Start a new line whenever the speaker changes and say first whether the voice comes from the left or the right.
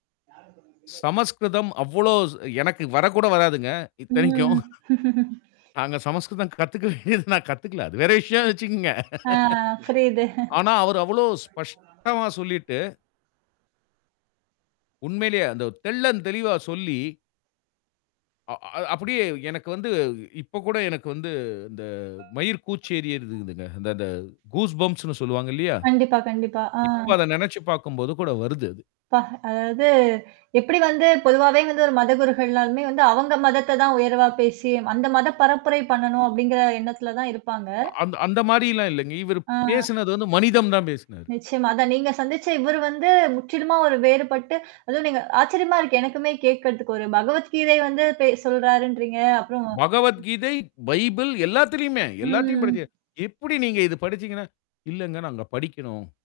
right: யார தொடர்ந்த பில்லு.
left: சமஸ்கிருதம் அவளோஸ், எனக்கு வரக்கூட வராதுங்க, இத்தனைக்கும்.
right: ம்.
left: நாங்க சமஸ்கிருதம் கத்துக்க வேண்டியது, நான் கத்துக்கில. அது வேற விஷயனு வச்சுக்கோங்க.
right: ஆ, புரியுது.
left: ஆனா, அவரு அவ்வளவு ஸ்பஷ்டமா சொல்லிட்டு. உண்மையிலயே அந்த ஒ, தெள்ளந் தெளிவா சொல்லி, அ, அது, அப்படியே எனக்கு வந்து இப்ப கூட எனக்கு வந்து, இந்த மயிர் கூச்சேறிருதுங்க. இந்த, இந்த கூஸ் பம்ப்ஸ் னு சொல்வாங்கில்லையா.
right: கண்டிப்பா. கண்டிப்பா. ஆ.
left: இப்ப அத, நெனச்சுப் பார்க்கும்போது கூட வருது அது.
right: ப்பா, அதாவது எப்படி வந்து, பொதுவாவே வந்து ஒரு மதகுருகள்னாலுமே வந்து, அவங்க மதத்த தான் உயர்வா பேசி, அந்த மத பரப்புரை பண்ணனும், அப்படிங்கிற எண்ணத்துல தான் இருப்பாங்க.
left: அந், அந்த மாரில்லாம் இல்லங்க. இவர்
right: ஆ.
left: பேசுனது வந்து, மனிதம் தான் பேசினாரு.
right: நிச்சயமா. அதான் நீங்க சந்திச்ச இவரு வந்து, முற்றிலுமா ஒரு வேறுபட்டு, அதுவும் நீங்க ஆச்சரியமா இருக்கு, எனக்குமே கேக்குறதுக்கு. ஒரு பகவத்கீதை வந்து பேசுறாருன்றீங்க. அப்புறம்.
left: பகவத்கீதை, பைபிள் எல்லாத்திலுமே. எல்லாத்தையும் படுச்சே.
right: ம்.
left: "எப்படி நீங்க இது படுச்சீங்கனா?", இல்லங்க நாங்க படிக்கணும்.